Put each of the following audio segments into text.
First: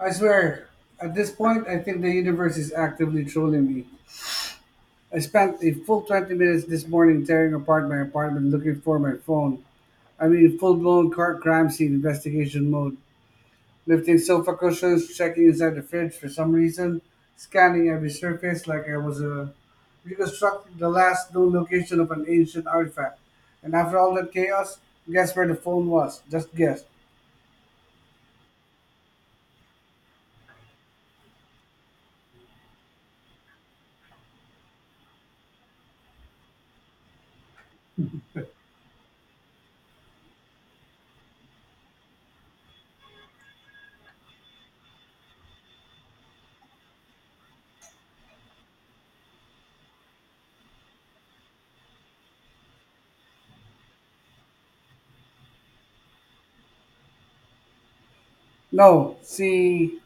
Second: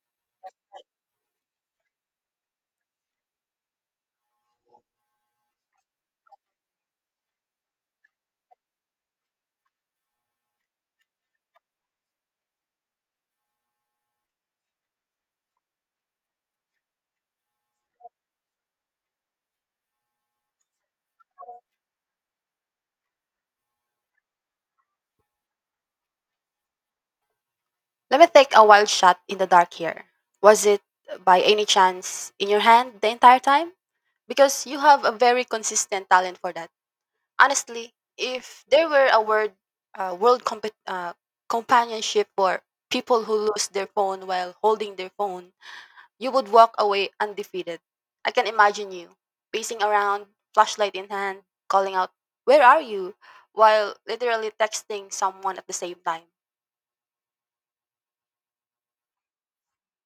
I swear, at this point, I think the universe is actively trolling me. I spent a full 20 minutes this morning tearing apart my apartment looking for my phone. I mean, full blown car crime scene investigation mode. Lifting sofa cushions, checking inside the fridge for some reason, scanning every surface like I was reconstructing the last known location of an ancient artifact. And after all that chaos, guess where the phone was? Just guess. Let me take a wild shot in the dark here. Was it by any chance in your hand the entire time? Because you have a very consistent talent for that. Honestly, if there were a word, world companionship for people who lose their phone while holding their phone, you would walk away undefeated. I can imagine you pacing around, flashlight in hand, calling out, "Where are you?" while literally texting someone at the same time. No, see,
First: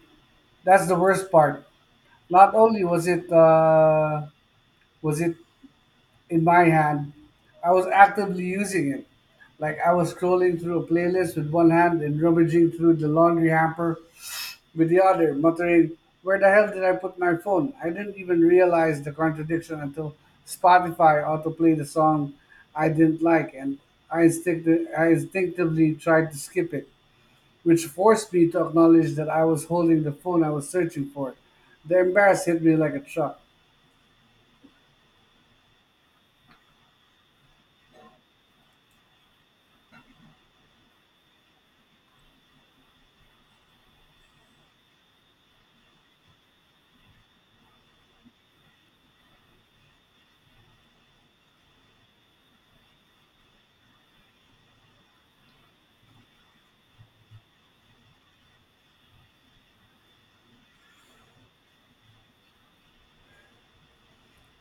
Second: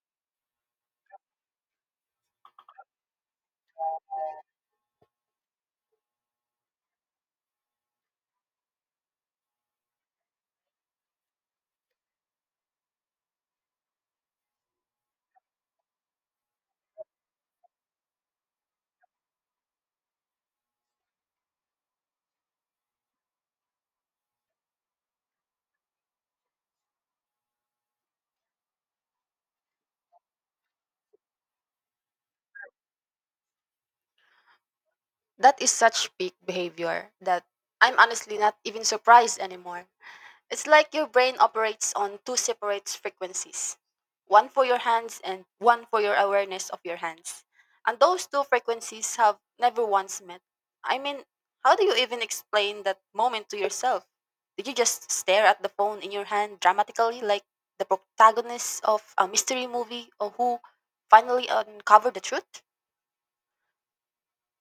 that's the worst part. Not only was it was it in my hand, I was actively using it. Like I was scrolling through a playlist with one hand and rummaging through the laundry hamper with the other, muttering, "Where the hell did I put my phone?" I didn't even realize the contradiction until Spotify autoplayed a song I didn't like, and I instinctively tried to skip it, which forced me to acknowledge that I was holding the phone I was searching for. The embarrassment hit me like a truck. That is such peak behavior that I'm honestly not even surprised anymore. It's like your brain operates on two separate frequencies, one for your hands and one for your awareness of your hands. And those two frequencies have never once met. I mean, how do you even explain that moment to yourself? Did you just stare at the phone in your hand dramatically like the protagonist of a mystery movie or who finally uncovered the truth?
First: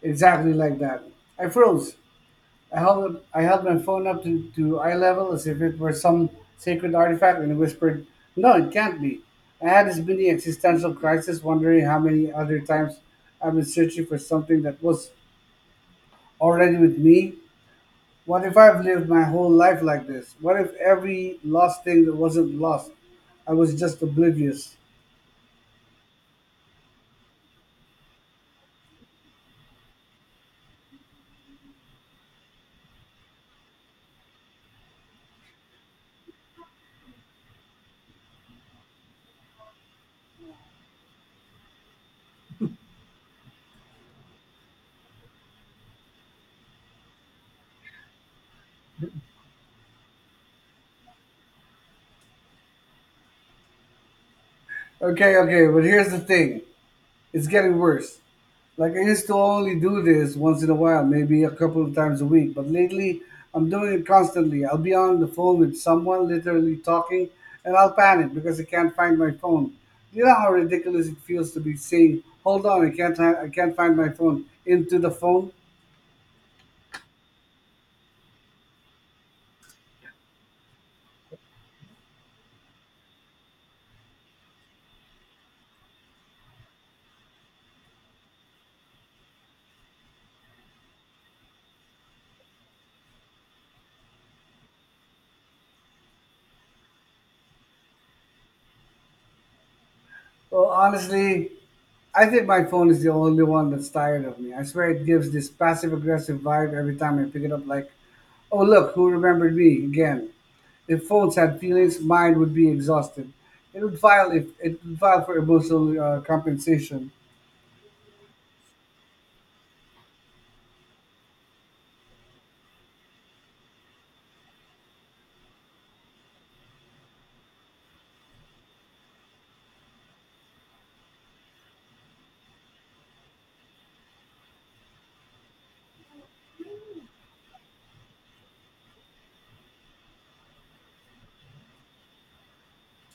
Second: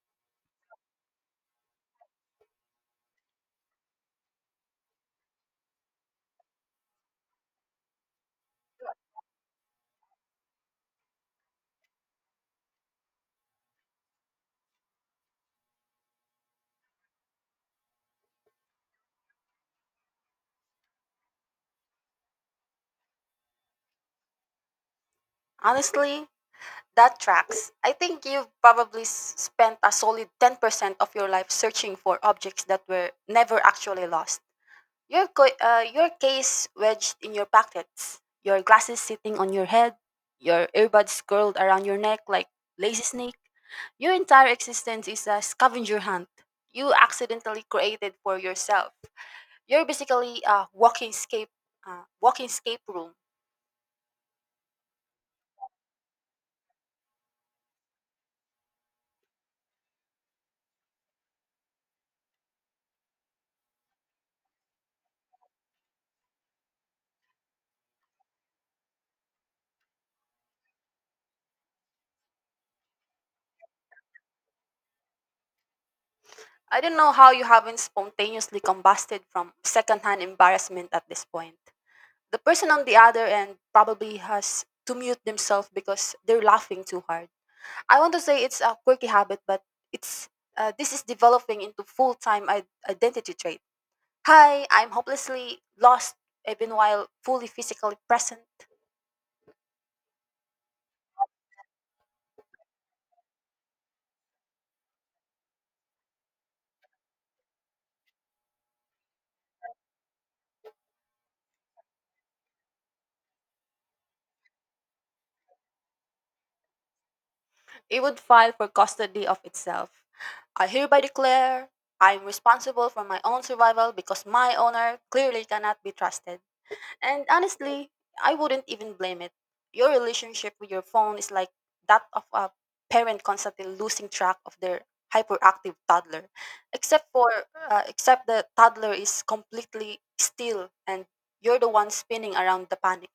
Exactly like that. I froze. I held my phone up to eye level as if it were some sacred artifact and whispered, "No, it can't be." I had this mini existential crisis, wondering how many other times I've been searching for something that was already with me. What if I've lived my whole life like this? What if every lost thing that wasn't lost, I was just oblivious? Honestly, that tracks. I think you've probably spent a solid 10% of your life searching for objects that were never actually lost. Your case wedged in your pockets, your glasses sitting on your head, your earbuds curled around your neck like lazy snake. Your entire existence is a scavenger hunt you accidentally created for yourself. You're basically a walking escape room. Okay, okay, but here's the thing. It's getting worse. Like I used to only do this once in a while, maybe a couple of times a week, but lately I'm doing it constantly. I'll be on the phone with someone literally talking and I'll panic because I can't find my phone. Do you know how ridiculous it feels to be saying, "Hold on, I can't find my phone" into the phone? I don't know how you haven't spontaneously combusted from secondhand embarrassment at this point. The person on the other end probably has to mute themselves because they're laughing too hard. I want to say it's a quirky habit, but it's this is developing into full-time identity trait. Hi, I'm hopelessly lost even while fully physically present. Well, honestly, I think my phone is the only one that's tired of me. I swear it gives this passive aggressive vibe every time I pick it up like, "Oh, look, who remembered me again?" If phones had feelings, mine would be exhausted. It would file if it would file for emotional compensation. It would file for custody of itself. I hereby declare I am responsible for my own survival because my owner clearly cannot be trusted. And honestly, I wouldn't even blame it. Your relationship with your phone is like that of a parent constantly losing track of their hyperactive toddler, except for except the toddler is completely still and you're the one spinning around the panic.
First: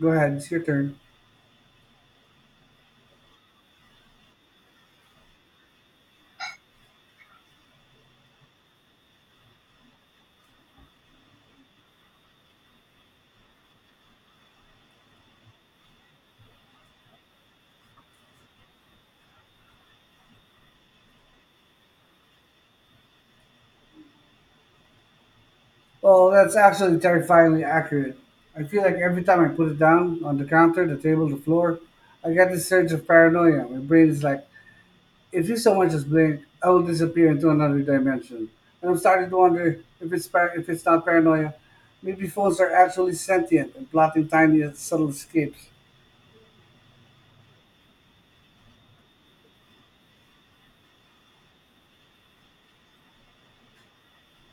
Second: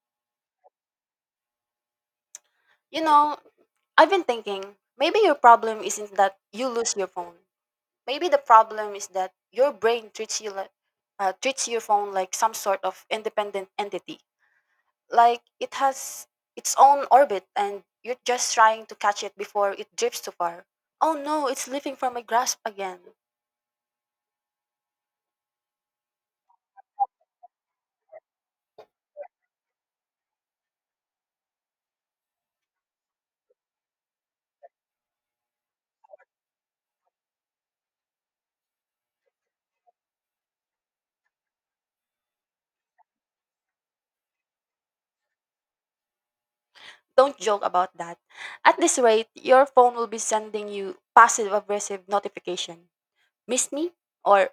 Go ahead, it's your turn. You know, I've been thinking maybe your problem isn't that you lose your phone. Maybe the problem is that your brain treats your phone like some sort of independent entity. Like it has its own orbit and you're just trying to catch it before it drifts too far. Oh no, it's leaving from my grasp again. Well, that's actually terrifyingly accurate. I feel like every time I put it down on the counter, the table, the floor, I get this surge of paranoia. My brain is like, if you so much as blink, I will disappear into another dimension. And I'm starting to wonder if it's not paranoia. Maybe phones are actually sentient and plotting tiny, subtle escapes. Don't joke about that. At this rate, your phone will be sending you passive aggressive notification. Missed me? Or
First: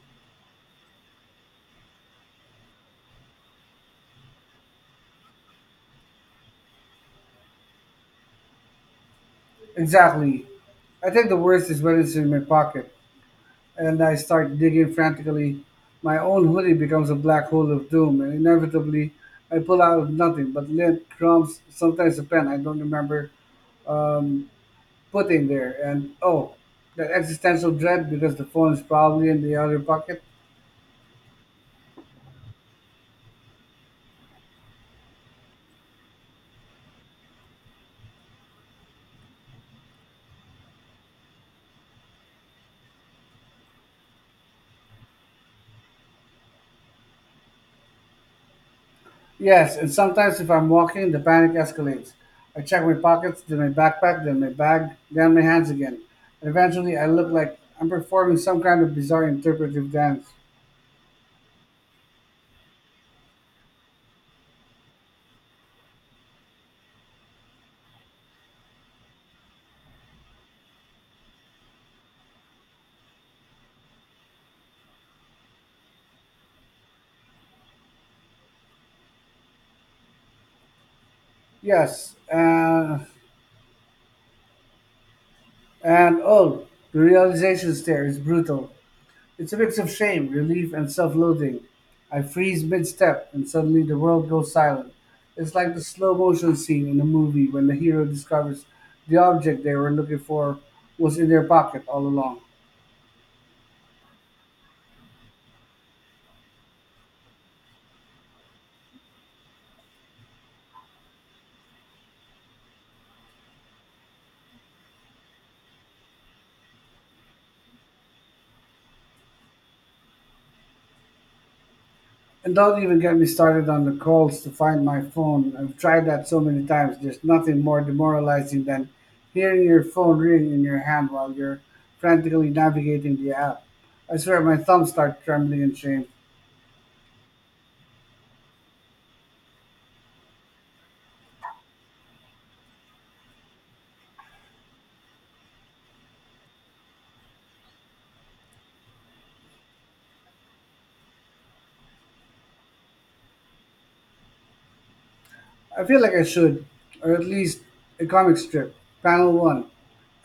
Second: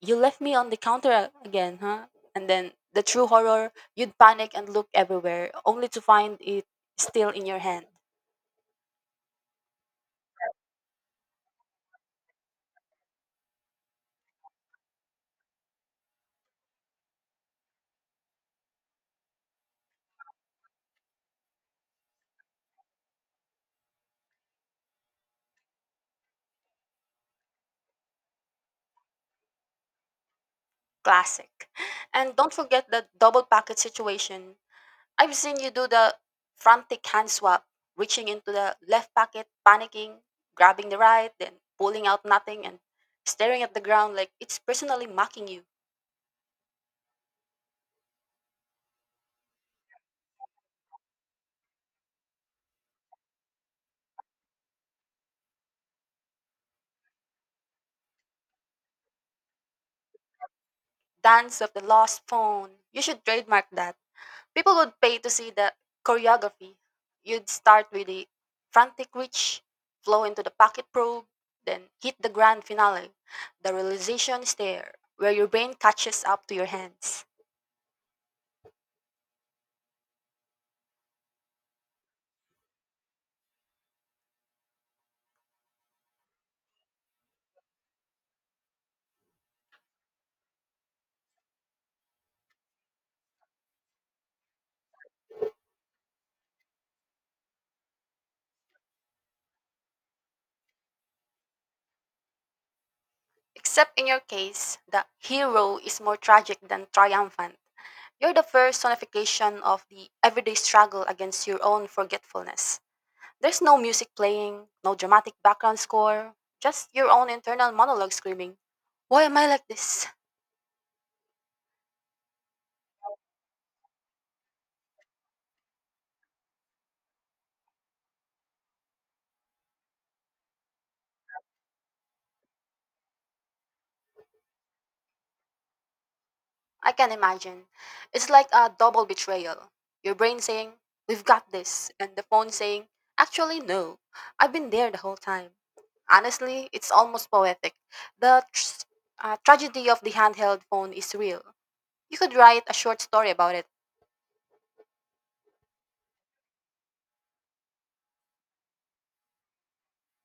you left me on the counter again, huh? And then the true horror, you'd panic and look everywhere, only to find it still in your hand. Exactly. I think the worst is when it's in my pocket and I start digging frantically. My own hoodie becomes a black hole of doom, and inevitably, I pull out of nothing but lint, crumbs, sometimes a pen I don't remember um, putting there. And oh, that existential dread because the phone is probably in the other pocket. Classic. And don't forget the double packet situation. I've seen you do the frantic hand swap, reaching into the left pocket, panicking, grabbing the right, then pulling out nothing and staring at the ground like it's personally mocking you. Yes, and sometimes if I'm walking, the panic escalates. I check my pockets, then my backpack, then my bag, then my hands again. And eventually, I look like I'm performing some kind of bizarre interpretive dance. Dance of the lost phone. You should trademark that. People would pay to see the choreography. You'd start with the frantic reach, flow into the pocket probe, then hit the grand finale, the realization stare, where your brain catches up to your hands. Yes, and oh, the realization there is brutal. It's a mix of shame, relief, and self loathing. I freeze mid step, and suddenly the world goes silent. It's like the slow motion scene in a movie when the hero discovers the object they were looking for was in their pocket all along. Except in your case, the hero is more tragic than triumphant. You're the personification of the everyday struggle against your own forgetfulness. There's no music playing, no dramatic background score, just your own internal monologue screaming, "Why am I like this?" And don't even get me started on the calls to find my phone. I've tried that so many times. There's nothing more demoralizing than hearing your phone ring in your hand while you're frantically navigating the app. I swear my thumbs start trembling in shame. I can imagine. It's like a double betrayal. Your brain saying, "We've got this," and the phone saying, "Actually, no, I've been there the whole time." Honestly, it's almost poetic. The tragedy of the handheld phone is real. You could write a short story about it. I feel like I should, or at least a comic strip. Panel one,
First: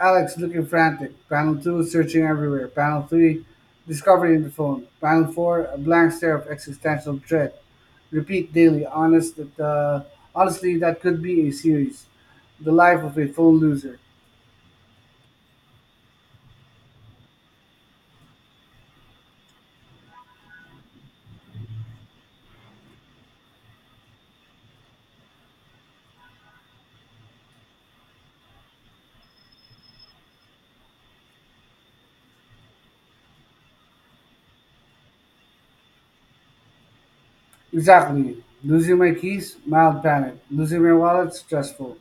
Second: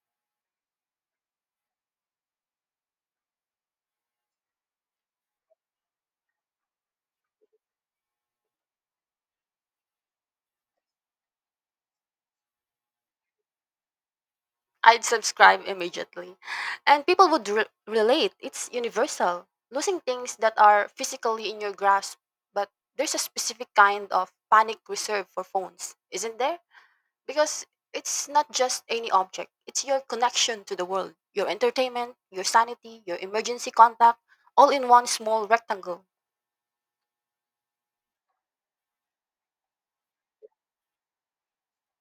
Alex looking frantic. Panel two, searching everywhere. Panel three, discovery in the phone. Panel four, a blank stare of existential dread. Repeat daily. Honestly, that could be a series. The life of a phone loser. I'd subscribe immediately. And people would relate. It's universal. Losing things that are physically in your grasp, but there's a specific kind of panic reserved for phones, isn't there? Because it's not just any object, it's your connection to the world, your entertainment, your sanity, your emergency contact, all in one small rectangle. Exactly. Losing my keys, mild panic. Losing my wallet, stressful,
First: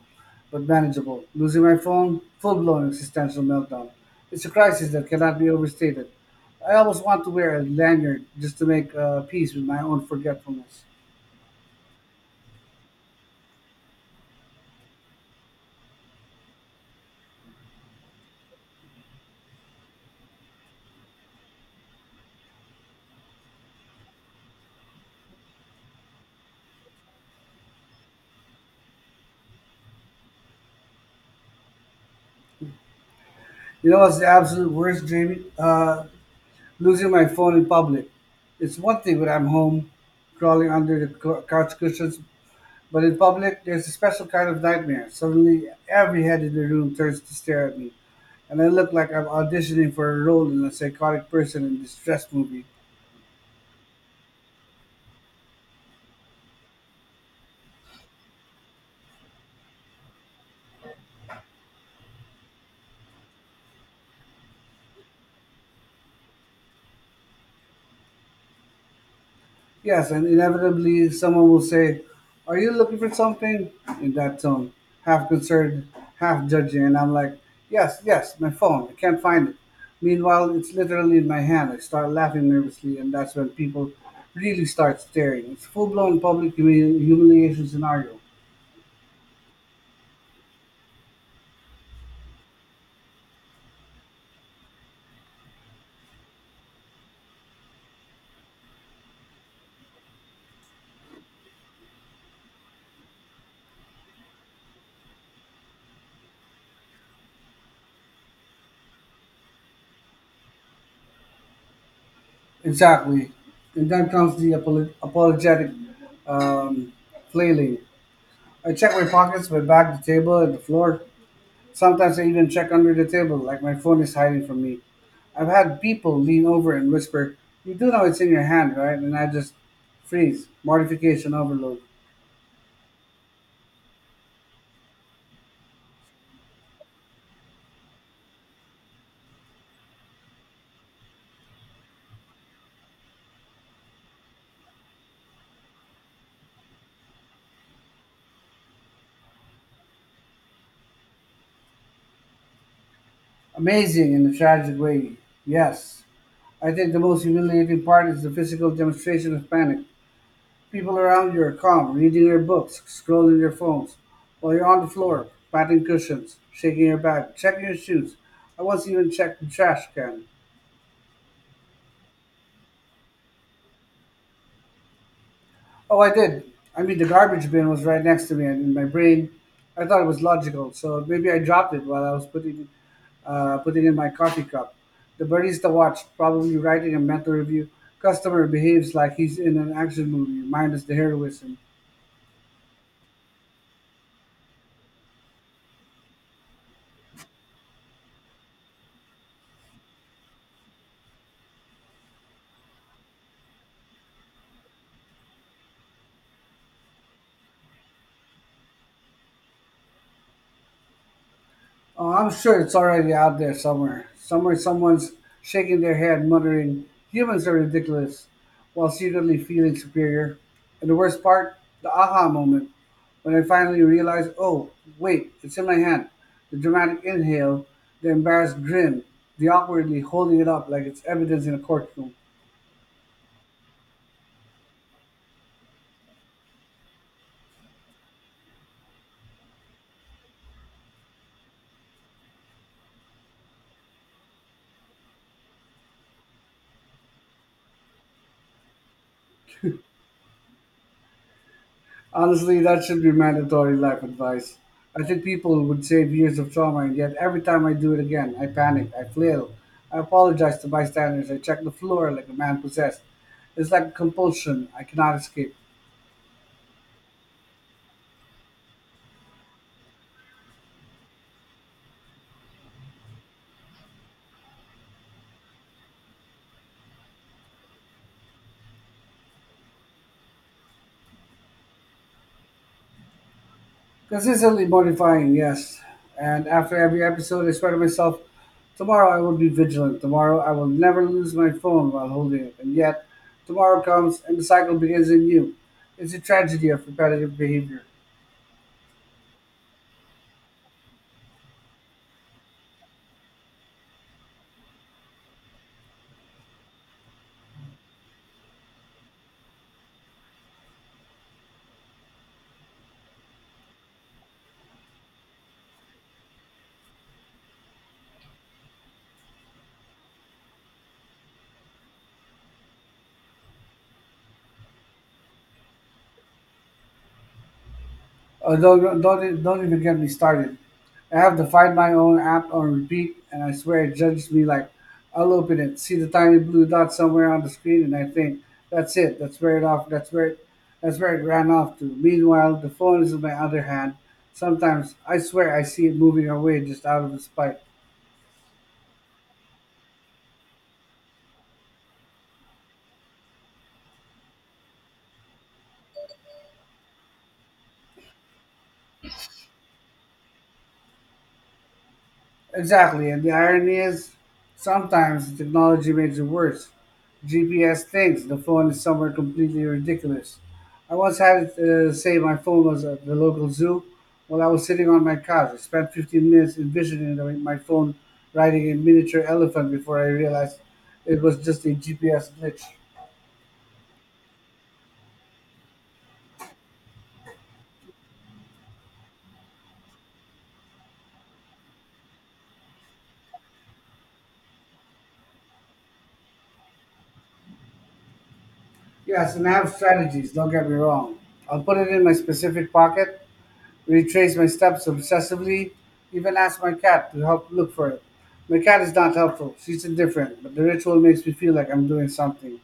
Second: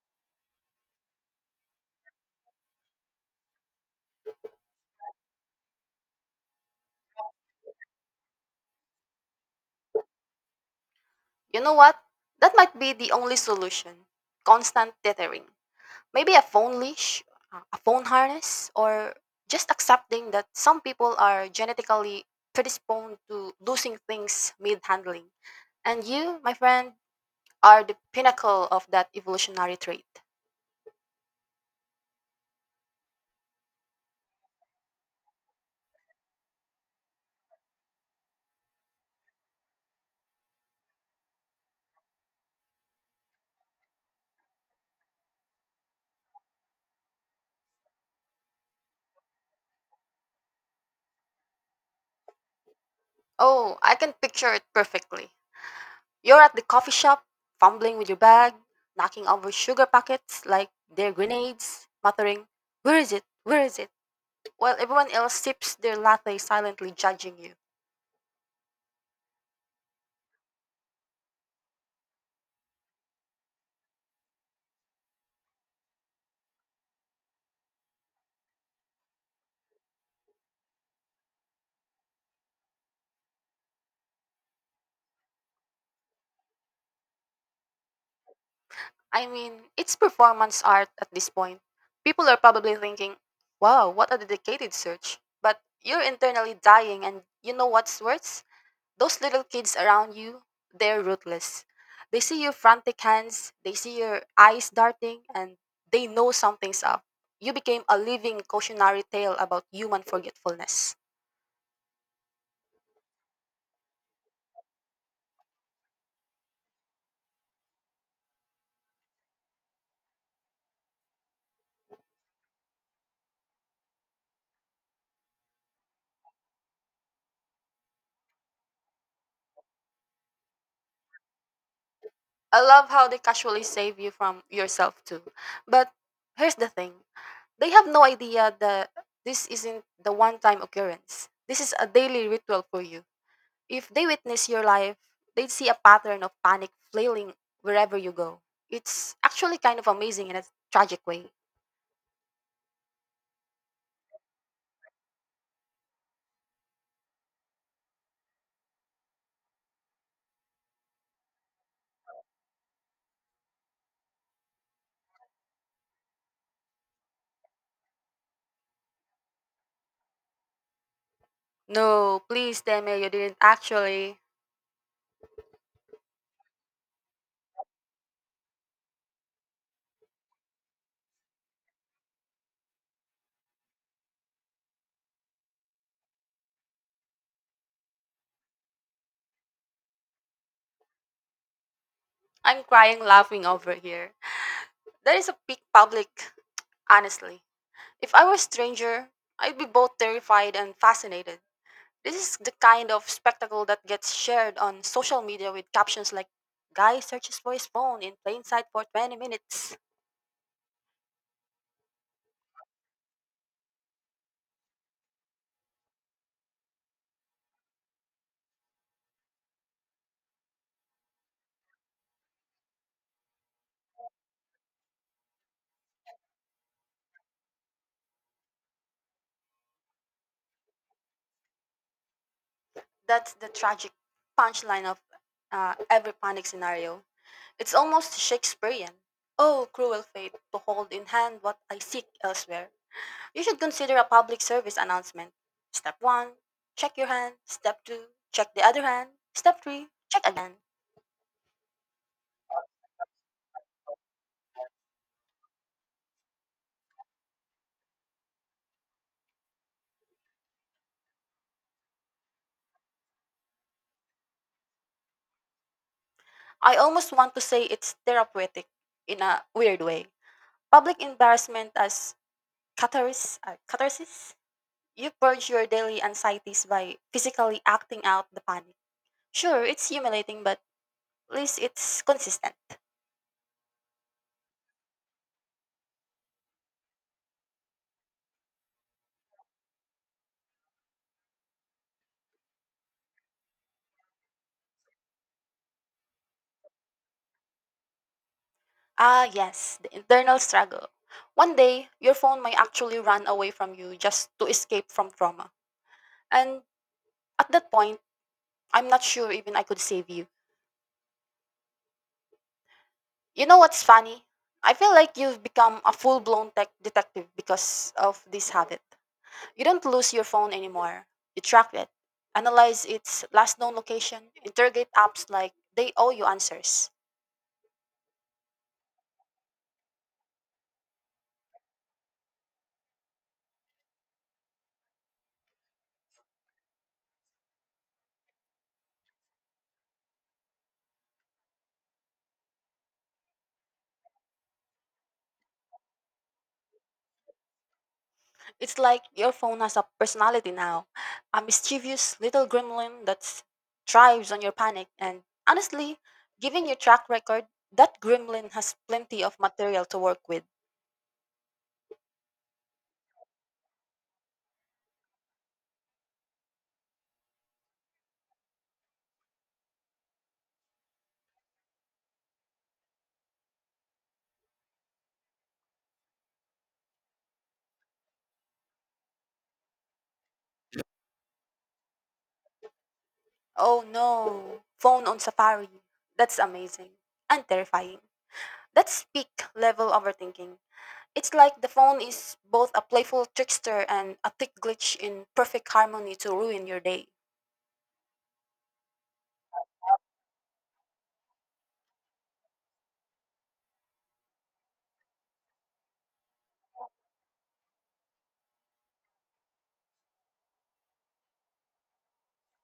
but manageable. Losing my phone, full blown existential meltdown. It's a crisis that cannot be overstated. I always want to wear a lanyard just to make peace with my own forgetfulness. You know what? That might be the only solution. Constant tethering. Maybe a a phone harness, or just accepting that some people are genetically predisposed to losing things mid handling. And you, my friend, are the pinnacle of that evolutionary trait. You know what's the absolute worst, Jamie? Losing my phone in public. It's one thing when I'm home, crawling under the couch cushions, but in public, there's a special kind of nightmare. Suddenly, every head in the room turns to stare at me, and I look like I'm auditioning for a role in a psychotic person in distress movie. Oh, I can picture it perfectly. You're at the coffee shop, fumbling with your bag, knocking over sugar packets like they're grenades, muttering, "Where is it? Where is it?" While everyone else sips their latte silently judging you. Yes, and inevitably someone will say, "Are you looking for something?" in that tone, half concerned, half judging, and I'm like, "Yes, yes, my phone, I can't find it." Meanwhile, it's literally in my hand. I start laughing nervously, and that's when people really start staring. It's full blown public humiliation scenario. I mean, it's performance art at this point. People are probably thinking, "Wow, what a dedicated search." But you're internally dying, and you know what's worse? Those little kids around you, they're ruthless. They see your frantic hands, they see your eyes darting, and they know something's up. You became a living cautionary tale about human forgetfulness. Exactly. And then comes the apologetic um, flailing. I check my pockets, my bag, the table, and the floor. Sometimes I even check under the table, like my phone is hiding from me. I've had people lean over and whisper, "You do know it's in your hand, right?" And I just freeze. Mortification overload. I love how they casually save you from yourself, too. But here's the thing, they have no idea that this isn't the one time occurrence. This is a daily ritual for you. If they witness your life, they'd see a pattern of panic flailing wherever you go. It's actually kind of amazing in a tragic way. Amazing in a tragic way, yes. I think the most humiliating part is the physical demonstration of panic. People around you are calm, reading their books, scrolling their phones, while you're on the floor, patting cushions, shaking your bag, checking your shoes. I once even checked the trash can. No, please tell me you didn't actually. Oh, I did. I mean, the garbage bin was right next to me, and in my brain, I thought it was logical. So maybe I dropped it while I was putting in my coffee cup. The barista watched, probably writing a mental review. Customer behaves like he's in an action movie, minus the heroism. I'm crying laughing over here. There is a big public, honestly. If I were a stranger, I'd be both terrified and fascinated. This is the kind of spectacle that gets shared on social media with captions like guy searches for his phone in plain sight for 20 minutes. Oh, I'm sure it's already out there somewhere. Somewhere, someone's shaking their head, muttering, "humans are ridiculous," while secretly feeling superior. And the worst part, the aha moment, when I finally realize, oh, wait, it's in my hand. The dramatic inhale, the embarrassed grin, the awkwardly holding it up like it's evidence in a courtroom. That's the tragic punchline of every panic scenario. It's almost Shakespearean. Oh, cruel fate, to hold in hand what I seek elsewhere. You should consider a public service announcement. Step 1, check your hand. Step 2, check the other hand. Step 3, check again. Honestly, that should be mandatory life advice. I think people would save years of trauma, and yet every time I do it again, I panic, I flail, I apologize to bystanders, I check the floor like a man possessed. It's like a compulsion I cannot escape. I almost want to say it's therapeutic in a weird way. Public embarrassment as catharsis? You purge your daily anxieties by physically acting out the panic. Sure, it's humiliating, but at least it's consistent. Consistently mortifying, yes. And after every episode, I swear to myself, tomorrow I will be vigilant. Tomorrow I will never lose my phone while holding it. And yet, tomorrow comes and the cycle begins anew. It's a tragedy of repetitive behavior. Ah, yes, the internal struggle. One day, your phone may actually run away from you just to escape from trauma. And at that point, I'm not sure even I could save you. You know what's funny? I feel like you've become a full blown tech detective because of this habit. You don't lose your phone anymore. You track it, analyze its last known location, interrogate apps like they owe you answers. Don't even get me started. I have to find my own app on repeat, and I swear it judges me like, I'll open it, see the tiny blue dot somewhere on the screen, and I think, that's it, that's where it ran off to. Meanwhile, the phone is in my other hand. Sometimes I swear I see it moving away just out of its spite. It's like your phone has a personality now, a mischievous little gremlin that thrives on your panic. And honestly, given your track record, that gremlin has plenty of material to work with. Exactly, and the irony is sometimes the technology makes it worse. GPS thinks the phone is somewhere completely ridiculous. I once had to say my phone was at the local zoo while I was sitting on my couch. I spent 15 minutes envisioning my phone riding a miniature elephant before I realized it was just a GPS glitch. Oh no, phone on safari. That's amazing and terrifying. That's peak level overthinking. It's like the phone is both a playful trickster and a thick glitch in perfect harmony to ruin your day. Yes, and I have strategies, don't get me wrong. I'll put it in my specific pocket, retrace my steps obsessively, even ask my cat to help look for it. My cat is not helpful. She's indifferent, but the ritual makes me feel like I'm doing something.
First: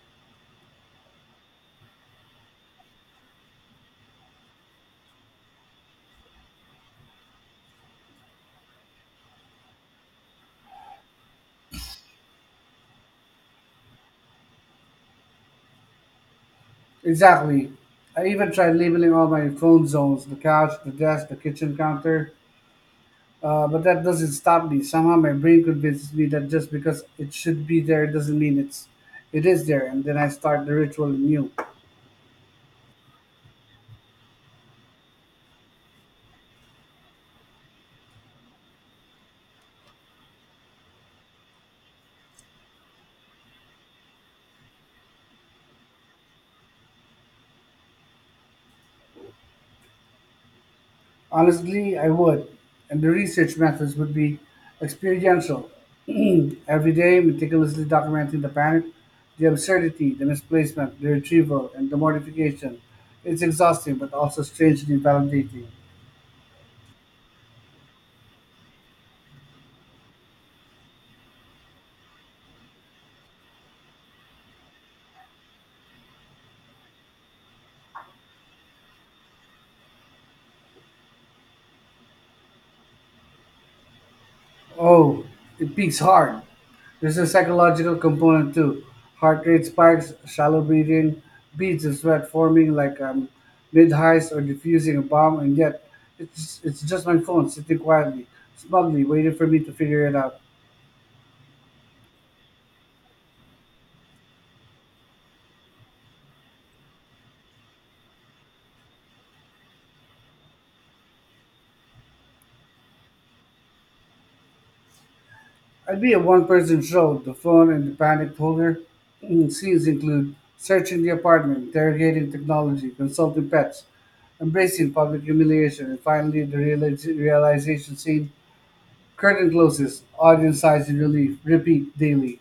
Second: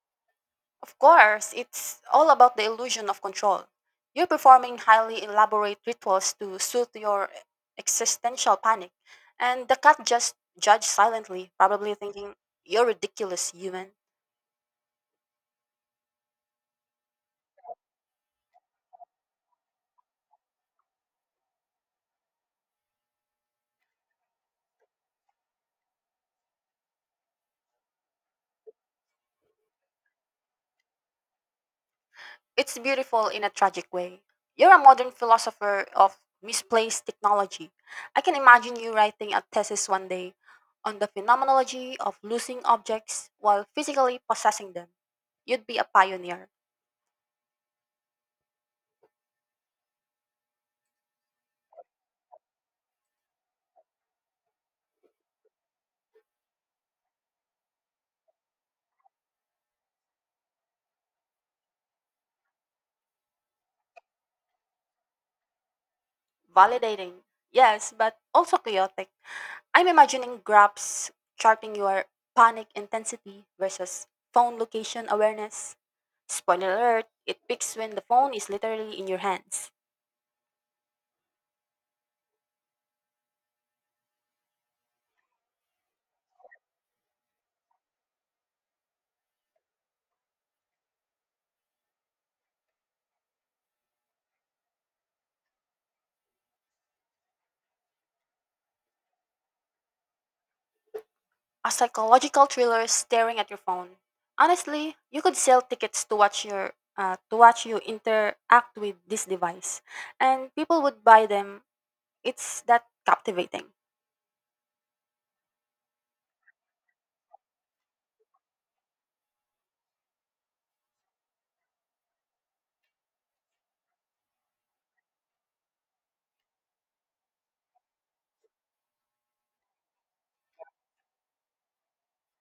Of course, it's all about the illusion of control. You're performing highly elaborate rituals to soothe your existential panic, and the cat just judges silently, probably thinking, "You're ridiculous, human." Exactly. I even tried labeling all my phone zones: the couch, the desk, the kitchen counter. But that doesn't stop me. Somehow my brain convinces me that just because it should be there doesn't mean it is there, and then I start the ritual anew. It's beautiful in a tragic way. You're a modern philosopher of misplaced technology. I can imagine you writing a thesis one day on the phenomenology of losing objects while physically possessing them. You'd be a pioneer. Honestly, I would. And the research methods would be experiential, every day meticulously documenting the panic, the absurdity, the misplacement, the retrieval, and the mortification. It's exhausting, but also strangely validating. Validating, yes, but also chaotic. I'm imagining graphs charting your panic intensity versus phone location awareness. Spoiler alert, it peaks when the phone is literally in your hands. Oh, it peaks hard. There's a psychological component too. Heart rate spikes, shallow breathing, beads of sweat forming like mid heist or diffusing a bomb, and yet it's just my phone sitting quietly, smugly, waiting for me to figure it out. A psychological thriller staring at your phone. Honestly, you could sell tickets to watch your to watch you interact with this device, and people would buy them. It's that captivating. I'd be a one person show. The phone and the panicked holder. Mm, scenes include searching the apartment, interrogating technology, consulting pets, embracing public humiliation, and finally the realization scene. Curtain closes, audience sighs in relief, repeat daily.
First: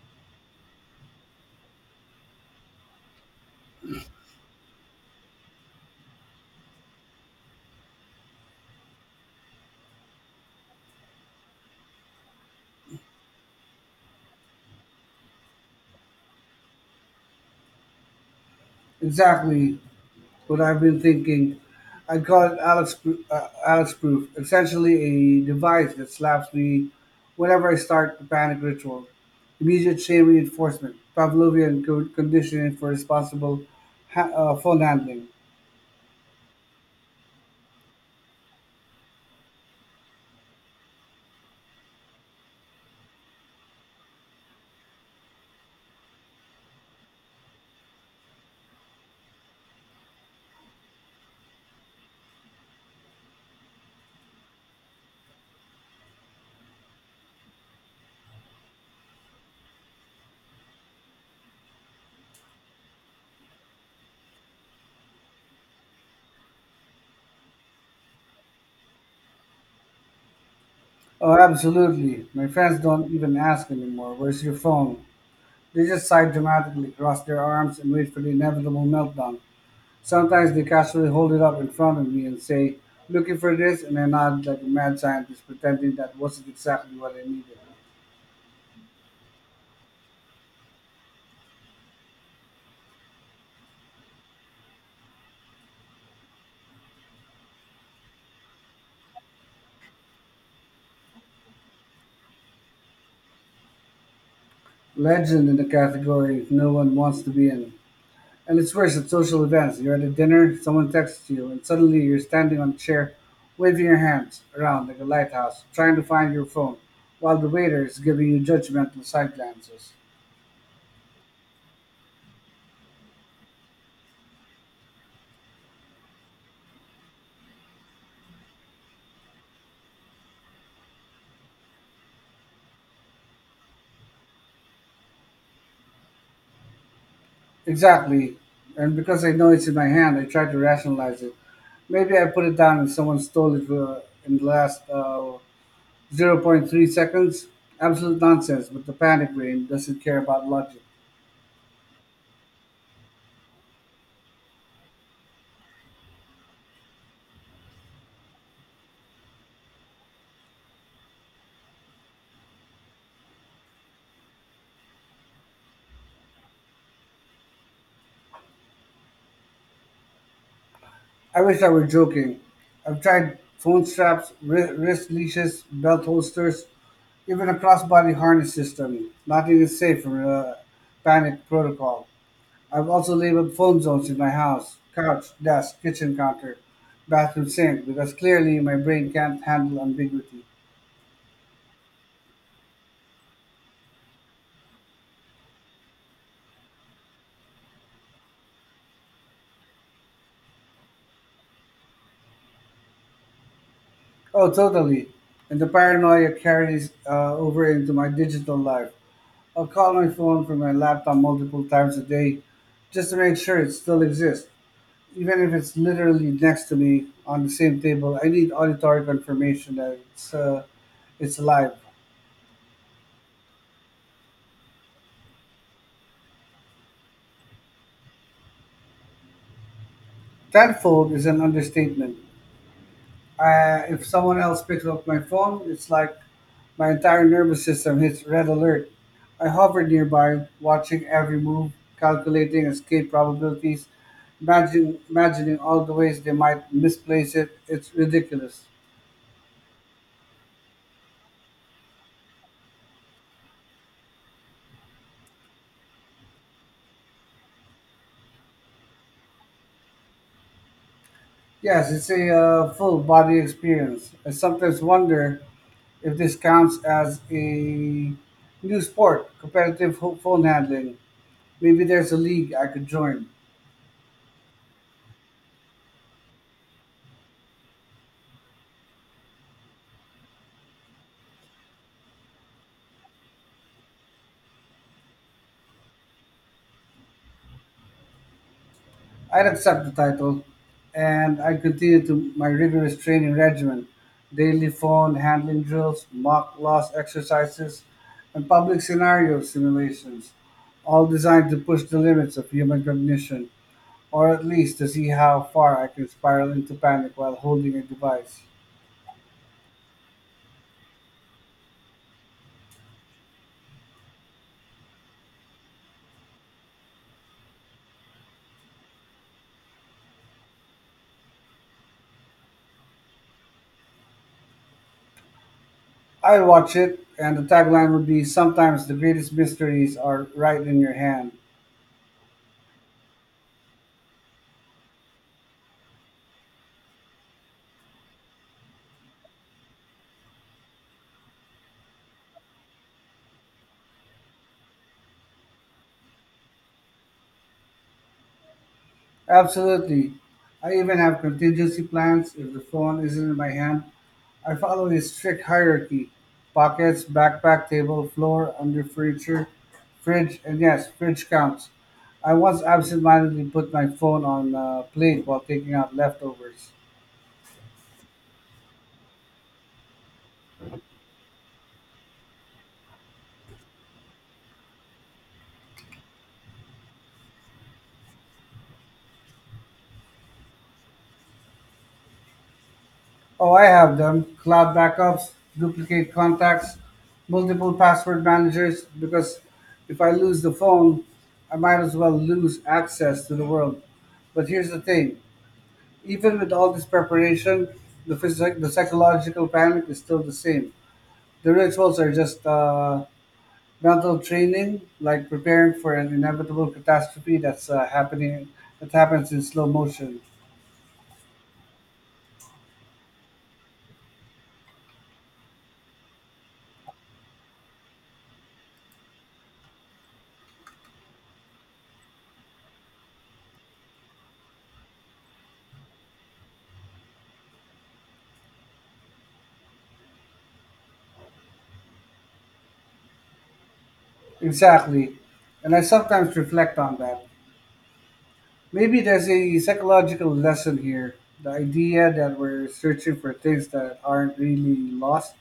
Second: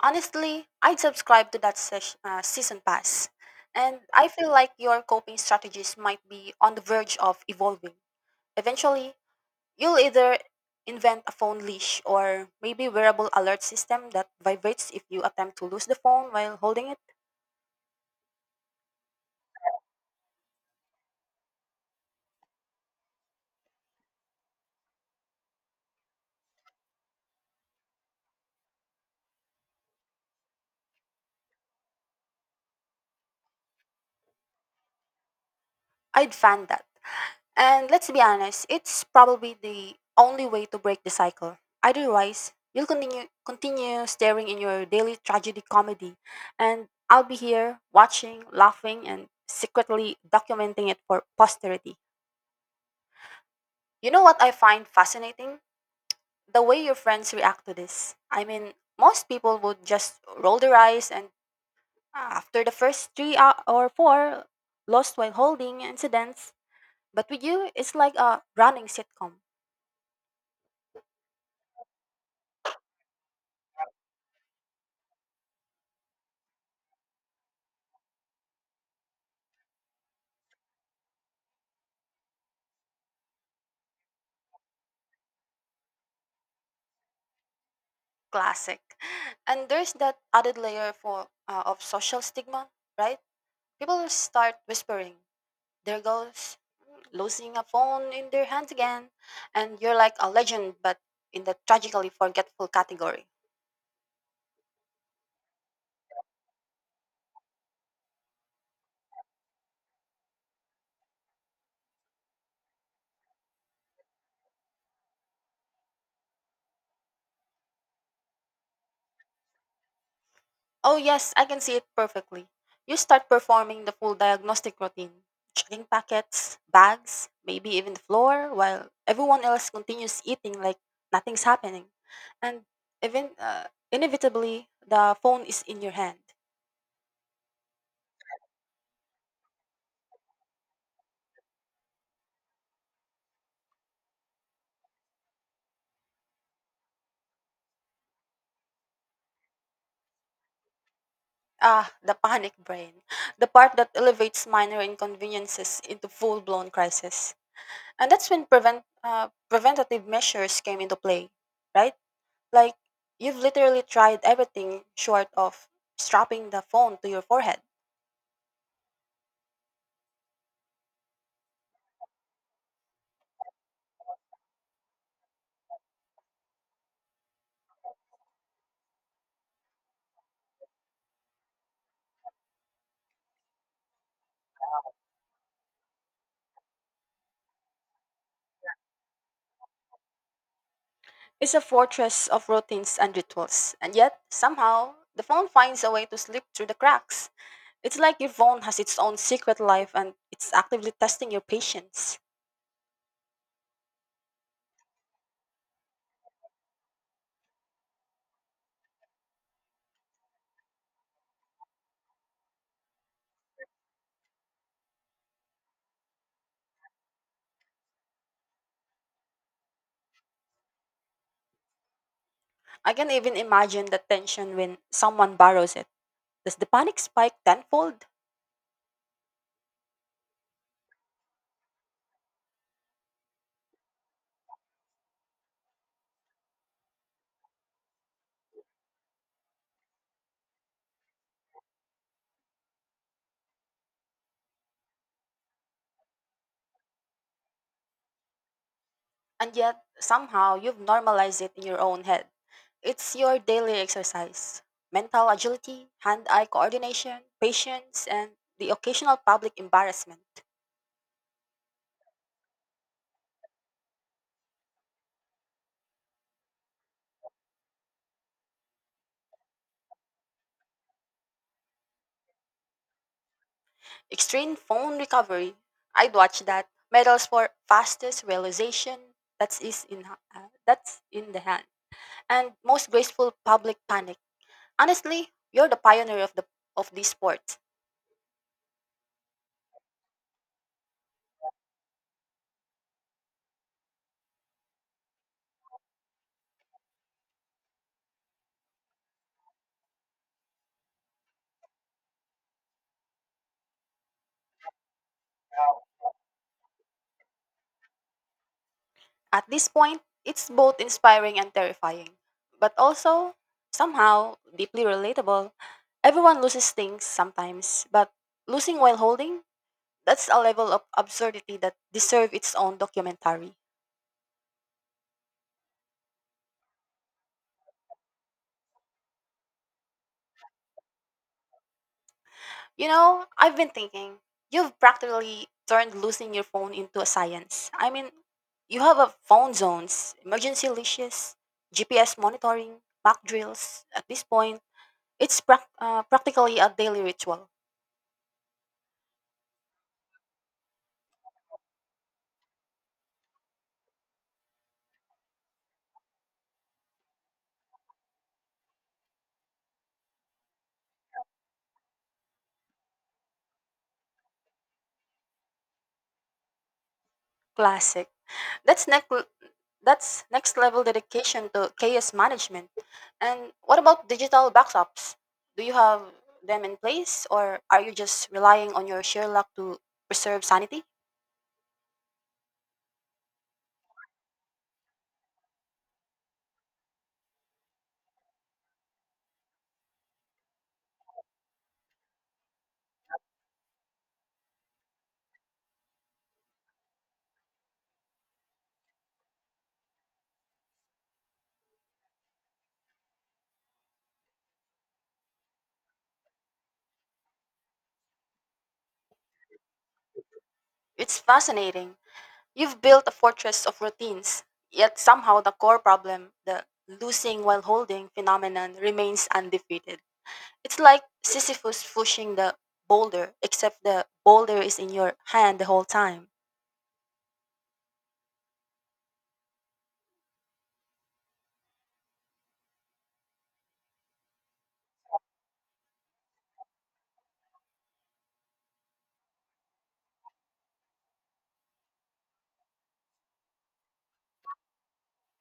Honestly, I'd subscribe to that season pass. And I feel like your coping strategies might be on the verge of evolving. Eventually, you'll either invent a phone leash or maybe wearable alert system that vibrates if you attempt to lose the phone while holding it. Exactly what I've been thinking. I'd call it Alex proof, essentially a device that slaps me whenever I start the panic ritual. Immediate shame reinforcement, Pavlovian conditioning for responsible phone handling. I'd fan that. And let's be honest, it's probably the only way to break the cycle. Otherwise, you'll continue staring in your daily tragedy comedy, and I'll be here watching, laughing, and secretly documenting it for posterity. You know what I find fascinating? The way your friends react to this. I mean, most people would just roll their eyes and "Ah," after the first three hou- or four lost while holding incidents, but with you, it's like a running sitcom. Oh, absolutely. My friends don't even ask anymore, where's your phone? They just sigh dramatically, cross their arms, and wait for the inevitable meltdown. Sometimes they casually hold it up in front of me and say, "Looking for this?" And I nod like a mad scientist, pretending that wasn't exactly what I needed. Classic. And there's that added layer for of social stigma, right? People start whispering, "There goes losing a phone in their hands again," and you're like a legend, but in the tragically forgetful category. Legend in the category no one wants to be in. And it's worse at social events. You're at a dinner, someone texts you, and suddenly you're standing on a chair, waving your hands around like a lighthouse, trying to find your phone, while the waiter is giving you judgmental side glances. Oh, yes, I can see it perfectly. You start performing the full diagnostic routine, checking packets, bags, maybe even the floor, while everyone else continues eating like nothing's happening. And even inevitably, the phone is in your hand. Exactly. And because I know it's in my hand, I try to rationalize it. Maybe I put it down and someone stole it in the last zero point 0.3 seconds. Absolute nonsense, but the panic brain doesn't care about logic. Ah, the panic brain. The part that elevates minor inconveniences into full blown crisis. And that's when preventative measures came into play, right? Like, you've literally tried everything short of strapping the phone to your forehead. I wish I were joking. I've tried phone straps, wrist leashes, belt holsters, even a crossbody harness system. Nothing is safe from panic protocol. I've also labeled foam zones in my house: couch, desk, kitchen counter, bathroom sink, because clearly my brain can't handle ambiguity. It's a fortress of routines and rituals, and yet, somehow, the phone finds a way to slip through the cracks. It's like your phone has its own secret life and it's actively testing your patience. Oh, totally. And the paranoia carries over into my digital life. I'll call my phone from my laptop multiple times a day just to make sure it still exists. Even if it's literally next to me on the same table, I need auditory confirmation that it's alive. I can even imagine the tension when someone borrows it. Does the panic spike tenfold? Tenfold is an understatement. If someone else picks up my phone, it's like my entire nervous system hits red alert. I hover nearby, watching every move, calculating escape probabilities, imagining all the ways they might misplace it. It's ridiculous. And yet, somehow, you've normalized it in your own head. It's your daily exercise, mental agility, hand eye coordination, patience, and the occasional public embarrassment. Yes, it's a full body experience. I sometimes wonder if this counts as a new sport, competitive phone handling. Maybe there's a league I could join. Extreme phone recovery. I'd watch that. Medals for fastest realization. That's in the hand. And most graceful public panic. Honestly, you're the pioneer of these sports. I would accept the title, and I would continue to my rigorous training regimen: daily phone handling drills, mock loss exercises, and public scenario simulations, all designed to push the limits of human cognition, or at least to see how far I can spiral into panic while holding a device. At this point, it's both inspiring and terrifying, but also, somehow, deeply relatable. Everyone loses things sometimes, but losing while holding? That's a level of absurdity that deserves its own documentary. I would watch it, and the tagline would be, "Sometimes the greatest mysteries are right in your hand." You know, I've been thinking, you've practically turned losing your phone into a science. I mean, you have a phone zones, emergency leashes, GPS monitoring, mock drills. At this point, it's practically a daily ritual. Absolutely. I even have contingency plans if the phone isn't in my hand. I follow a strict hierarchy: pockets, backpack, table, floor, under furniture, fridge, and yes, fridge counts. I once absentmindedly put my phone on a plate while taking out leftovers. Classic. That's next that's next level dedication to chaos management. And what about digital backups? Do you have them in place or are you just relying on your sheer luck to preserve sanity? Oh, I have them. Cloud backups, duplicate contacts, multiple password managers, because if I lose the phone, I might as well lose access to the world. But here's the thing: even with all this preparation, the psychological panic is still the same. The rituals are just mental training, like preparing for an inevitable catastrophe that happens in slow motion. It's fascinating. You've built a fortress of routines, yet somehow the core problem, the losing while holding phenomenon remains undefeated. It's like Sisyphus pushing the boulder, except the boulder is in your hand the whole time. Exactly, and I sometimes reflect on that. Maybe there's a psychological lesson here. The idea that we're searching for things that aren't really lost.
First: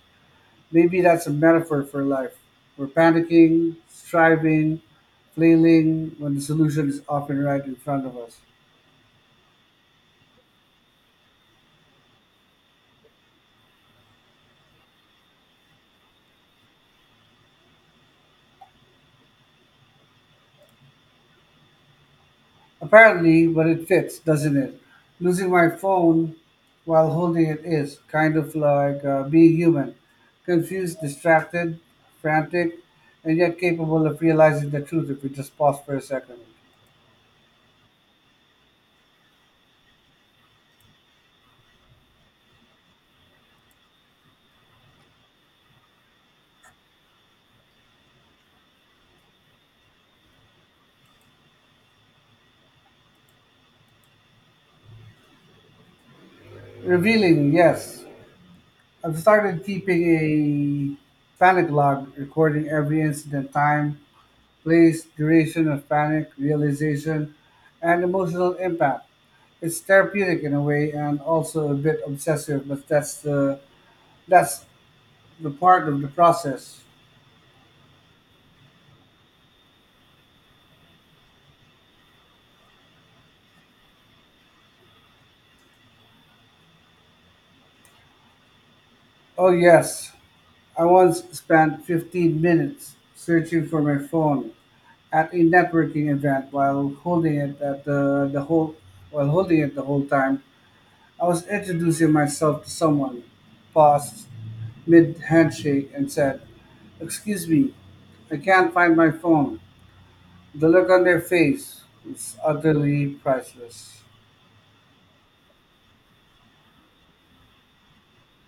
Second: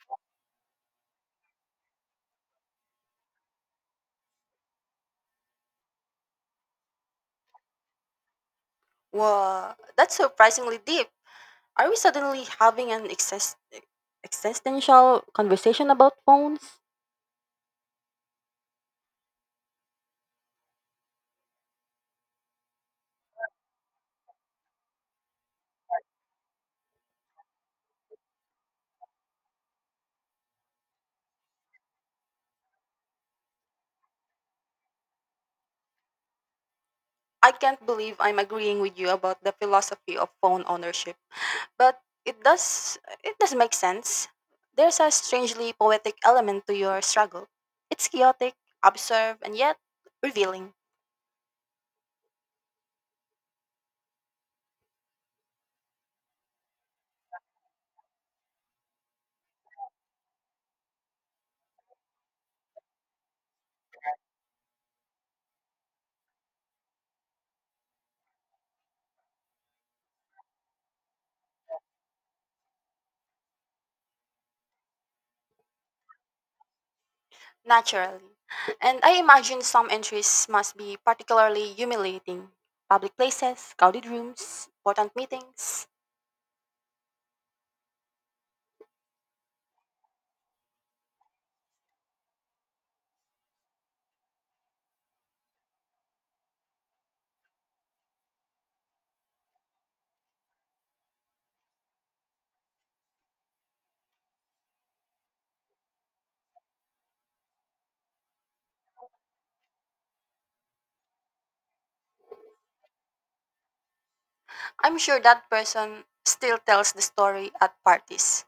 Maybe that's a metaphor for life. We're panicking, striving, flailing when the solution is often right in front of us. Wow, that's surprisingly deep. Are we suddenly having an existential conversation about phones? Apparently, but it fits, doesn't it? Losing my phone while holding it is kind of like being human: confused, distracted, frantic, and yet capable of realizing the truth if we just pause for a second. I can't believe I'm agreeing with you about the philosophy of phone ownership, but it does it does make sense. There's a strangely poetic element to your struggle. It's chaotic, absurd, and yet revealing. Revealing, yes. I've started keeping a panic log, recording every incident: time, place, duration of panic, realization, and emotional impact. It's therapeutic in a way, and also a bit obsessive, but that's the part of the process. Naturally. And I imagine some entries must be particularly humiliating. Public places, crowded rooms, important meetings. Oh, yes. I once spent 15 minutes searching for my phone at a networking event, while holding it the whole time. I was introducing myself to someone, paused mid handshake and said, "Excuse me, I can't find my phone." The look on their face was utterly priceless. I'm sure that person still tells the story at parties.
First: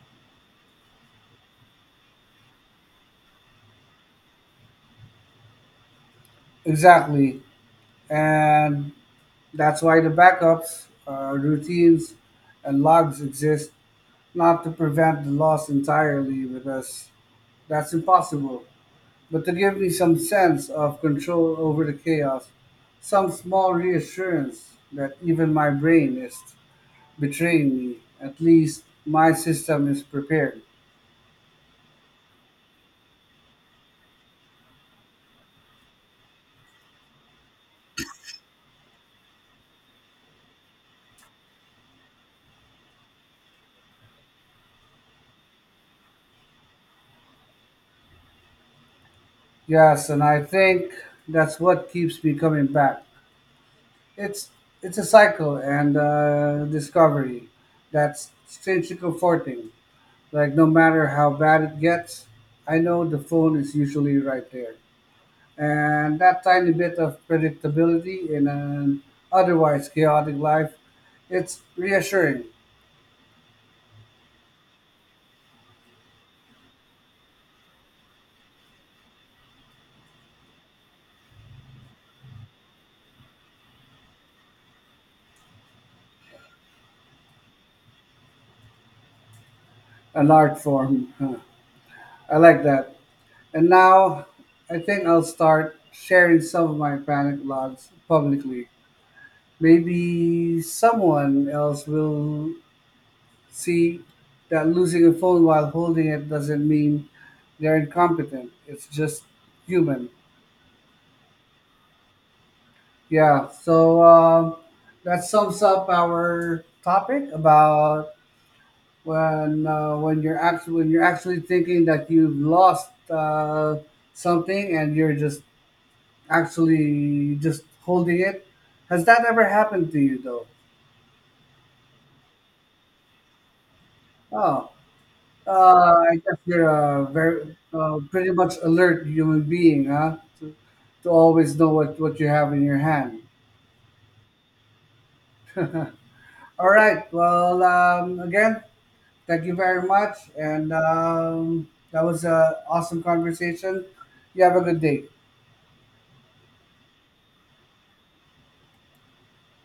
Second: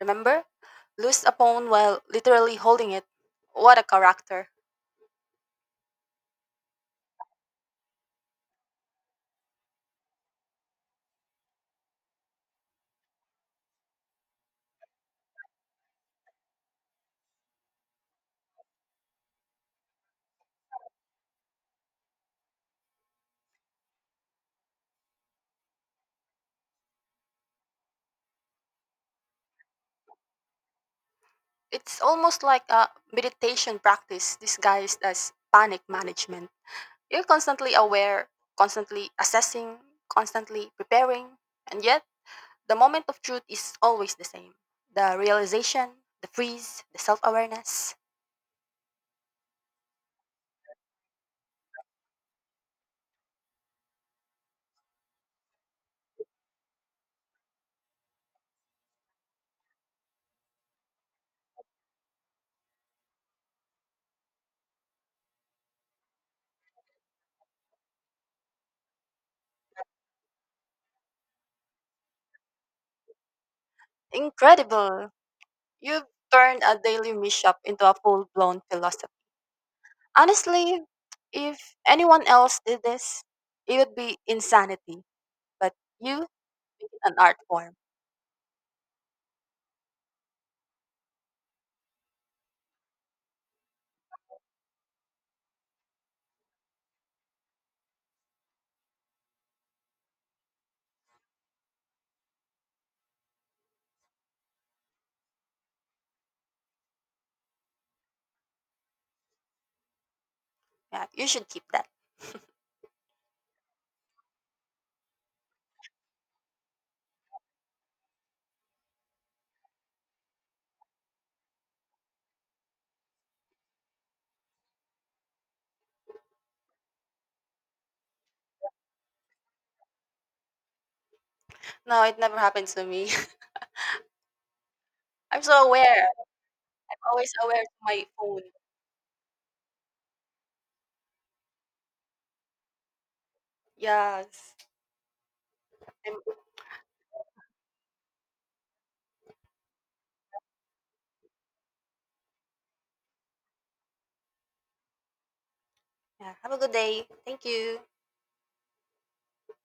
Remember? Lose a pawn while literally holding it. What a character. Exactly. And that's why the backups, routines, and logs exist, not to prevent the loss entirely, because that's impossible, but to give me some sense of control over the chaos, some small reassurance that even my brain is betraying me, at least my system is prepared. It's almost like a meditation practice disguised as panic management. You're constantly aware, constantly assessing, constantly preparing, and yet the moment of truth is always the same, the realization, the freeze, the self awareness. Yes, and I think that's what keeps me coming back. It's it's a cycle and discovery that's strangely comforting. Like, no matter how bad it gets, I know the phone is usually right there. And that tiny bit of predictability in an otherwise chaotic life, it's reassuring. Incredible! You've turned a daily mishap into a full blown philosophy. Honestly, if anyone else did this, it would be insanity. But you make it an art form. An art form, huh. I like that. And now I think I'll start sharing some of my panic logs publicly. Maybe someone else will see that losing a phone while holding it doesn't mean they're incompetent. It's just human. Yeah, you should keep that. Yeah, so that sums up our topic about when you're actually thinking that you've lost something and you're just actually just holding it. Has that ever happened to you though? No, it never happens to me. Oh, I'm so aware. I guess you're a I'm always very aware to my pretty phone. much alert human being, huh? To always know what you have in your hand. Yes. I'm- All right. Well, again, thank you very much. And that was an awesome conversation. You have a good day. yeah. Have a good day. Thank you.